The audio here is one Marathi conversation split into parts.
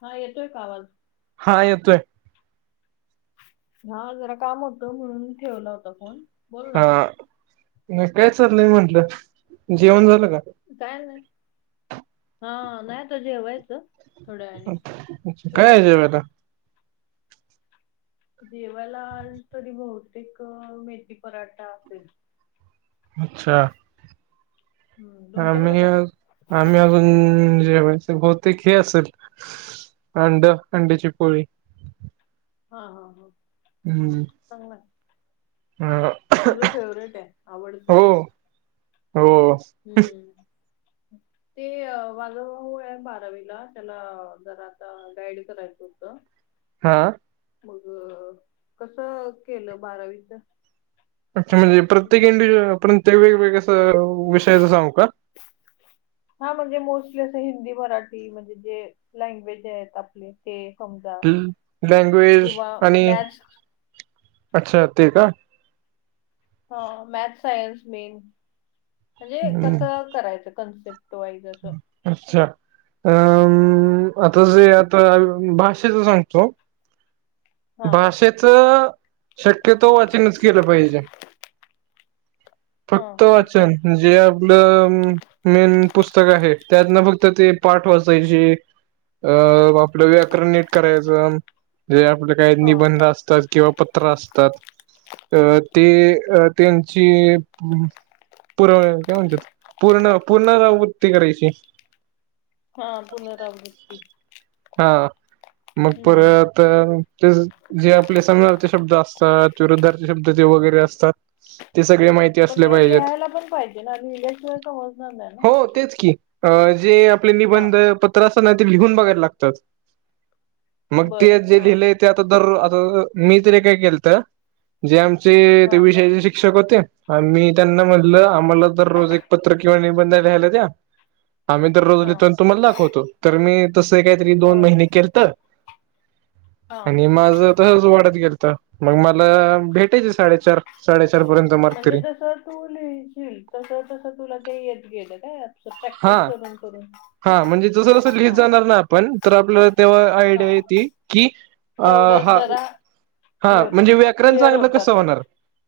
हा येतोय का आवाज? हा येतोय. हा जरा काम होतं म्हणून ठेवला होता फोन. बोल ना हा. नाही काय चाललंय म्हंटलं, जेवण झालं का? काय नाही. हा, नाही आता जेवायचं. थोड्या वेळाने. काय आहे तुझं? जेवायला जेवायला तरी बहुतेक मेथी पराठा असेल. अच्छा. हम्म, तुमच्याकडे आम्ही काय आम्ही अजून जेवायचं बहुतेक हे असलं अंड अंड्याची पोळी. हा हा हा. हम्म चांगला आहे. हा. तुझं फेवरेट आहे आवडत. हो. हम्म. [inaudible] ते माझा मुलगा आहे बारावीला, त्याला जरा आता गाईड करायचं होतं. हा. मग कस केलं बारावीचं? अच्छा म्हणजे प्रत्येक इंडिव्हज्युअल प्रत्येक वेगवेगळ्यां असं विषयाच सांगू का? हा म्हणजे मोस्टली असं हिंदी, मराठी म्हणजे जे लँग्वेज आहेत आपले. ते समजा लँग्वेज किंवा आणि मॅच अच्छा ते का? हा मॅथ्स, सायन्स मेन म्हणजे हम्म, कसं करायचं कन्सेप्ट? तयारी कसं अच्छा अ आता जे आता भाषेच सांगतो. हा भाषेच शक्यतो वाचनच केलं पाहिजे. फक्त वाचन जे आपलं मेन पुस्तक आहे त्यातनं फक्त ते पाठ वाचायची. अ आपलं व्याकरण नीट करायचं. जे आपलं काय हा निबंध असतात किंवा पत्र असतात अ ते अ त्यांची पूर काय म्हणत्यात पूर्ण पुर्णरावृत्ती करायची. हा पुनरावृत्ती. हा मग हम्म हम्म. परत ते जे आपले समानार्थी शब्द असतात विरुद्धार्थी शब्द जे वगैरे असता ते सगळे माहिती पण असले ते पाहिजेत लिहायला पण पाहिजे ना लिहिल्याशिवाय समजणार नाही ना हो तेच की. अ जे आपले हा निबंध पत्र असतात ना ते लिहून बघायला लागतात. मग बर ते जे हा लिहिलंय ते आता दर आता मी तरी काय केलंत जे आमचे हा ते विषयाचे शिक्षक होते. मी त्यांना म्हणलं आम्हाला तर रोज एक पत्र किंवा निबंध लिहायला द्या. आम्ही दररोज हा लिहितो आणि तुम्हाला दाखवतो तर मी तसही कायतरी दोन होय महिने केलंत. हा आणि माझं तसच वाढत गेलत मग मला भेटायच साडेचार साडेचारपर्यंत. म्हणजे जसं तू लिहिशिल तसं तसं तुला ते येत गेलं काय आ हा प्रॅक्टिस करून करून. हा म्हणजे जसं जसं लिहित हा जाणार ना आपण तर आपल्याला तेव्हा आयडिया हा येती की अ तेवढंच हा जरा हा हे होते म्हणजे व्याकरण क्लिअर चांगलं होत कसं जाते होणार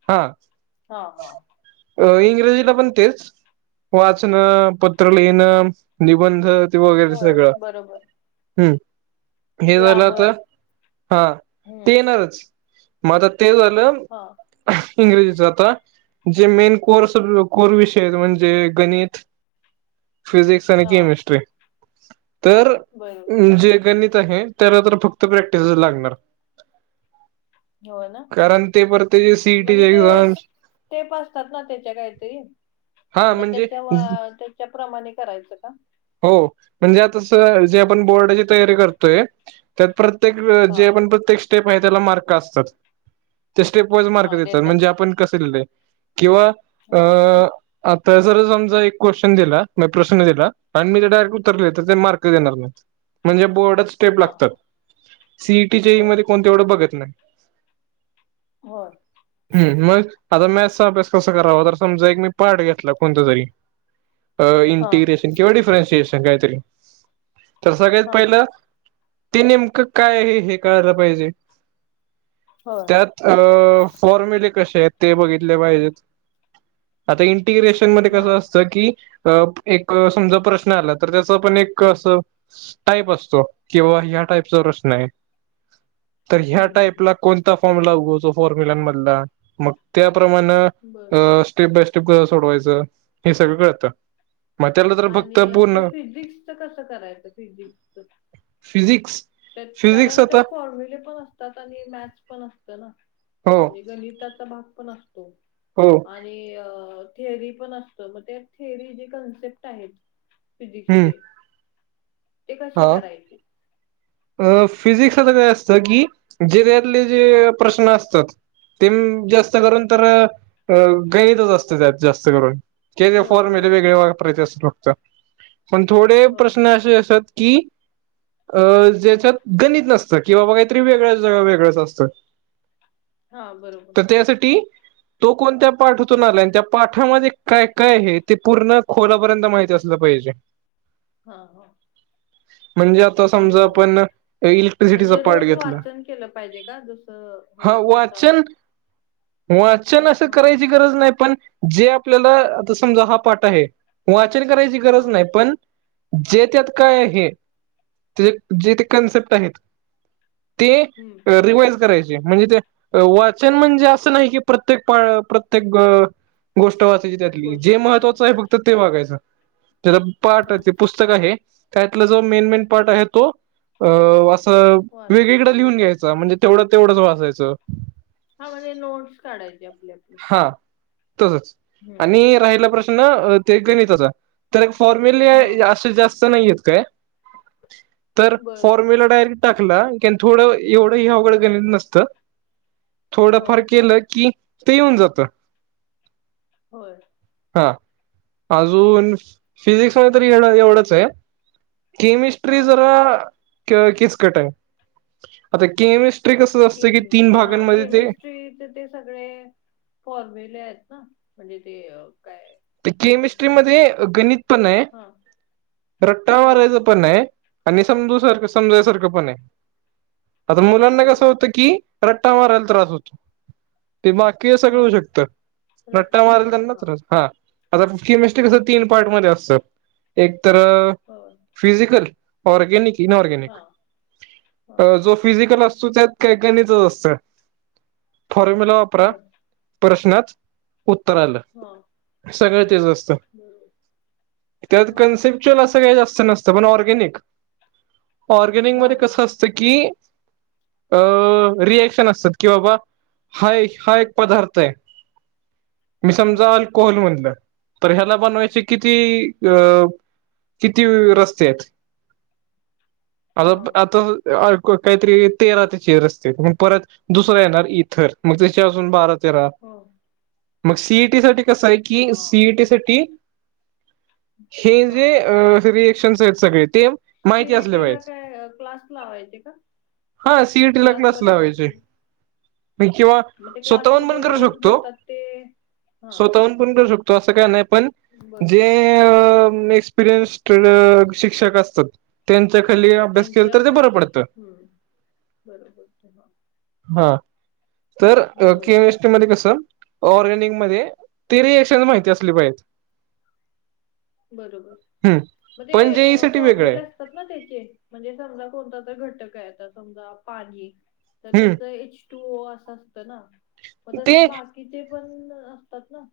हा. हा हा. अ इंग्रजीला पण तेच वाचन प पत्र लिहीन निबंध वगैरे ते होय सगळं बरोबर हं. हे झालं ग्रामर आता हा हम्म ते येणारच मग आता ते झालं. हा. इंग्रजीच आता जे मेन कोर स कोर विषय आहेत म्हणजे गणित फिजिक्स आणि हा केमिस्ट्री तर बरोबर. जे गणित आहे त्याला तर फक्त प्रॅक्टिसच लागणार. हो ना कारण त परत त्याजी सीईटीची म्हणजे ते एक्झाम. स्टेप असतात ना त्याच्या काहीतरी हा मग म्हणजे त्याच्या वा त्याच्या प्रमाणे करायचं का. हो म्हणजे आता स जे आपण बोर्डाची तयारी करतोय. त्यात प्रत्येक अ हा जे आपण प्रत्येक स्टेप आहे त्याला मार्क असतात. त्या स्टेप वाईज मार्क हा देतात ते. म्हणजे आपण कसं लिहिलंय किंवा हा अ आता जर समजा एक क्वेश्चन दिला नाई प्रश्न दिला आणि मी त्याचा डायरेक्ट उत्तर लिहिलं तर ते हा मार्क देणार नाही म्हणजे बोर्डात स्टेप हा हा. लागतात सीईटीच्या आ होय मध्ये कोण तेवढं बघत नाही. होय. हं मग आता मॅथचा अभ्यास कसा करावा तर समजा एक मी पार्ट घेतला कोणता तरी. [inaudible] अ हा इंटिग्रेशन किंवा डिफरेन्शिएशन काहीतरी तर सगळ्यात हा पहिलं ते नेमकं काय आहे हे कळायला पाहिजे. होय त्यात अ फॉर्म्युले कसे आहेत. ते बघितले पाहिजेत आता इंटिग्रेशन मध्ये हा कसं असतं की अ एक समजा प्रश्न आला तर त्याच पण एक असं टाईप असतो कि बाबा या टाईपचा प्रश्नयं. तर ह्या हम्म टाईपला कोणता फॉर्म्युला उगवतो फॉर्म्युलांमधला मग त्याप्रमाणे बर अ स्टेप बाय स्टेप कस सोडवायचं हे सगळं कळतं. मग त्याला तर फक्त आणि आपलं पूर्ण फिजिक्सच कसं करायचं फिजिक्सच. फिजिक्स. त्यात फिजिक्स कारण त्यात आता फॉर्म्युले पण असतात, आणि मॅथस पण असत ना हो म्हणजे गणितात. [unintelligible] पण असतोय. हो. आणि थिअरी पण असतं, मग त्या थेअरी जे कन्सेप्ट आहेत. हम्म फिजिक्सचे. ते कसे हा करायचे. अ फिजिक्सला कसं असतं की, जे त्यांतले जे प्रश्न असतात. तेन जास्तं करून तर, हां गणितच असतं जास्त करून. त्यांचे फॉर्म्युले होय होय वेगळे वापरायचे असतात. [unintelligible] पण थोडे होय प्रश्न असे असतात की, अं ज्याच्यात गणित नसतं, किंवा बाबा काहीतरी वेगळ वेगळंच असतं. [inaudible] हा बरोबर. तर त्यासाठी. तो कोणत्या पाठातून आला, आणि त्या पाठामध्ये काय काय आहे. ते पूर्ण खोलापर्यंत माहिती असत असलं पाहिजे. हा हा. म्हणजे आप समजा आपण, इलेक्ट्रिसिटीचा म्हणजे पार्ट रोज घेतला वाचन केलं पाहिजे का जसं हा होईल तसा वाचन. [inaudible] वाचन असं हां करायची गरज नाही पण, जे आपल्याला आता समजा हा पाठ आहे. वाचन करायची गरज हां नाही पण, जे त्यात काय हे ते जे ते कन्सेप्ट आहेत ते. हम्म. रिवाइज करायची. म्हणजे ते, अ वाचन म्हणजे, असं नाही की प्रत्येक ब प्रत्येक. गोष्ट वाचायची त्यातली जे, गोष्ट महत्वाचं आहे फक्त वाचायची ते बगायचं. त्या पाठ हां पुस्त पुस्तकं आहे त्यातला जो मेन मेन पार्ट आहे. तो अ... असं. वेगळी वाचायची कडे लिहून घ्यायचा, म्हणजे तेवढं तेवढंच वाचायचं. हा म्हणजे, नोट्स काढायचे आपली आपली. हा तसंच आणि राहिला हां प्रश्न ते गणिताचा. तर फॉर्म्युली हां असे जास्त नाही येत काय, तर बर फॉर्म्युला डायरेक्ट. टाकला की थोडं एवढं हे, अवघडं गणित नसतं. हो थोडंफार केलं की, ते येऊन जातं. होय. हा अजून फिजिक्स मध्ये, तरी एवढंच आय. केमिस्ट्री हां जरा, बरोबर कीचकट आय आता केमिस्ट्री. ट्रिक कसं असतं की, तीन भागांमध्ये ते. ते ते सगळे फॉर्मुले आहेत ना, म्हणजे ते काय. तर म्हणतात केमिस्ट्री त्याला मध्ये, गणित पण आहे हा रट्टा होय मारायच. पण ये, आणि समजू सारखं समजायसारखं पण ये. आता हा मुलांना कसं बरोबर होतं की, रट्टा मारायला त्रास होतो. ते बा की हे सगळं अ होऊ शकतं, रट्टा मारायला त्यांनाच त्रास हा. आता केमिस्ट कसं, तीन पार्ट मध्ये असत एक तर. हां.. फिजिकल ऑर्गेनिक इनऑर्गॅनिक हा हा हा जो फिजिकल असतो त्यात कायकनीचच असतं फॉर्म्युला वापरा होय प्रश्नात उत्तर आलं. हा. सगळं हा तेच असतं बरोबर त्यात होय कन्सेप्ट चल असं काही जास्त नसतं पण ऑर्गॅनिक ऑर्गॅनिक हा मध्ये हा कसं हा असतं की अ रिएक्शन असतात कि बाबा हा एक हा एक पदार्थ आहे. मी हा समजा अल्कोहल म्हणलं तर ह्याला बनवायचे किती अ किती रस्ते आहेत आता हा प आता आरको काहीतरी तेरा ते चेर असते मग परत दुसरा येणार इथर मग त्याचे अजून बारा चेरावा हो मग सी ई टी साठी कसं आहे की हा सी ई टी साठी हे जे हा अ रिएक्शन्स आहेत सगळे ते सी माहिती ए असले टी ला पाहिजे. काय क्लास लावायचे का? हा सी ई टी ला क्लास लावायचे म किंवा म ते स्वतःहून पण क्लासमध्ये करू रोज शकतो घेतात ते हा स्वतःहून पण करू शकतो असं काय नाही पण बरं जे अम एक्सपिरीयन्स ट्रेनर शिक्षक असतात त्यांचा हा खालीला अभ्यास केला तर ते त्यांच्यापास बरं पडतं. हम्म बरोबर हा हा तर बर केमिस्ट्री मध्ये कसं ऑर्गॅनिक मध्ये तरी रिएक्शन माहिती असली पाहिजे. बरोबर हम् म ते पण अ जे ई साठी वेगळं फॉर्म्युलास आहे तात ना त्याचे म्हणजे समजा कोणता तर घटक आहे आता समजा पाणी तर त्याचा हम् एच टू ओ असं असतं ना म तसंच ते बाकी तिथे पण असतात ना.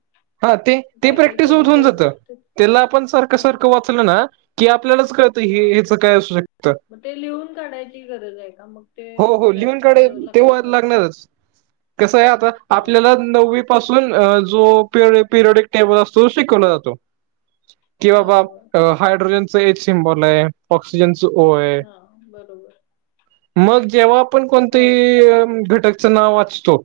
हा ते ते काय काय प्रॅक्टिस होत होऊन केमिकल्स जातं त्याला आपण सारखं हा सारखं वाचलं ना कि आपल्यालाच कळतं हा हे ह्याचा काय असू शकतं. मग ते लिहून काढायची गरज आहे का मग ते हो हो लिहून जास्त काडे तेव्हा लक्षात राहत लागणारच कसं आहे आता हा आपल्याला नव्व्वी पासून जो पिरियो पिरयडिक टेबल असतो तो शिकवला जातो. कि बाबा होय होय अ हायड्रोजनच एच सिमबॉल आहे ऑक्सीजन चा ओ आहे. हा बरोबर मग जेव्हा आपण होय कोणतही घटकचं नाव वाचतो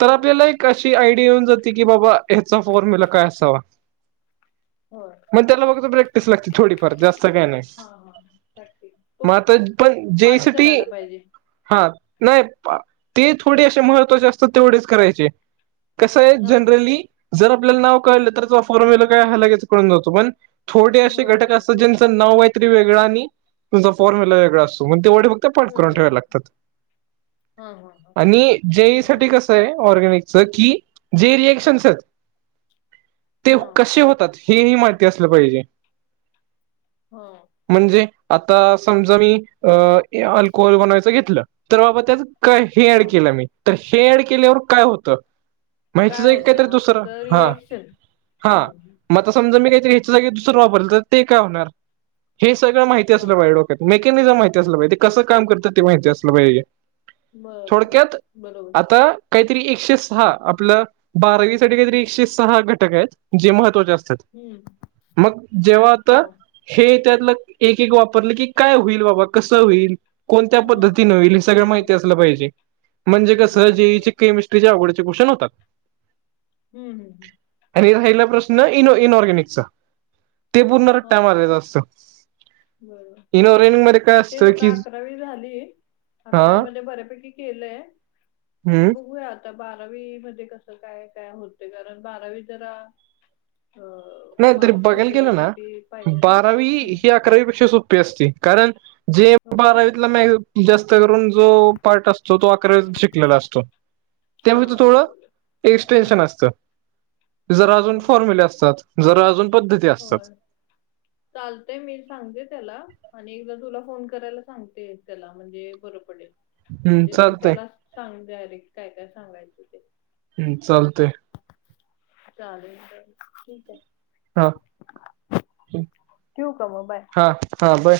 तर हा आपल्याला एक अशी आयडिया येऊन जाते की बाबा याचा फॉर मुला काय असावा. होय मग त्याला बघतो प्रॅक्टिस लागते थोडीफार जास्त काही नाही. हा हा प्रॅक्टिस तो मग आता पण जे इ पाठ साठी करायला पाहिजे हा. नाही पा ते थोडी अशे महत्त्वाचे असतात तेवढेच करायचे कसं आहे हा हा जनरली जर आपल्याला नाव कळलं तर त्या फॉरमेला काय हा लगेच कळून जातो पण थोडे अशे घटक हा असतात तेच ज्यांचं नाव काय तरी वेगळा आणि तुझा फॉर्म्युला वेगळा असतो मंग तेवढे ते पाठ करून वेगळं ठेवायला लागतात. हा हा हा. आणि जे इ साठी बर कसं आहे ऑर्गॅनिकच की जे रिएक्शन्स आहेत ते हा कशे होतात हे ही माहिती असलं पाहिजे. हो. म्हणजे आता समजा मी अ अल्कोहोल बनवायचं घेतलं तर बाबा त्याज हे हा ऍड केलं मी तर हे ऍड केल्यावर काय होतं माहितीच का काय आहे होतं काहीतरी हा दुसरं त्याच हा रिएक्शन हा. हम्म मग आता समजा मी काहीतरी [unintelligible] वापरलं तर दुसरं तर ते काय होणार हे सगळं माहिती हा असलं पाहिजे डोक्यात मेकॅनिझम माहिती असलं पाहिज ते कस काम करतात माहिती असलं पाहिजे. बर बर थोडक्यात बरोबर आता काहीतरी एकशे सहा आपलं बारावी साठी काहीतरी एकशे सहा घटक आहेत जे महत्त्वाचे असतात. हम्म मग जेवा हा आता हे त्यातलं एक एक वापरलं की काय होईल बाबा कसं होईल? कोणत्या हा पद्धतीने होईल हे सगळ बरोबर माहिती असत. असल पाहिजे जे म्हणजे कसं होय जेई होय चे केमिस्ट्रीच्या अवघडचे क्श्न होतात. हम् हम् हम. आणि राहिला प्रश्न इन- इनऑर्गॅनिकचा ते पूर्ण हा रट्टा मारलेला असतो. बरोबर इन ऑरगॅनिक मध्ये काय तेच असतं आता की अकरावी झाली हा अकरावी मध्ये बऱ्यापैकी केलंय. आता हम्म बघूयात आता बारावी मध्ये कसं काय काय होते कारण बारावी जरा अ नाही तरी मार्क्स बघायला वगैरे गेलं ना साठी पाहिजे ना बारावी हम्म ही अ अकरावी पेक्षा सोपी असते जे हो का बारावीत [unintelligible] जास्त करून जो पार्ट असतो तो अकरावीत शिकलेला असतो. हा त्यामुळे ते थोडं बरोबर एक्सटेन्शन असतं. हा जरा हा अजून हा. फॉर्म्यूले असतात जर अजून पद्धती असतात होय चालतेय मी सांगते त्याला आणि एकदा तुला फोन करायला सांगते त्याला म्हणजे बरं पडेल. हम्म म्हणजे तू चालतय त्याला सांग डायरेक्ट काय काय सांगायचं ते. हम्म चालतय. चालेल चल ठीक आहे. हा ठेवू का मग बाय. हा हा. बर.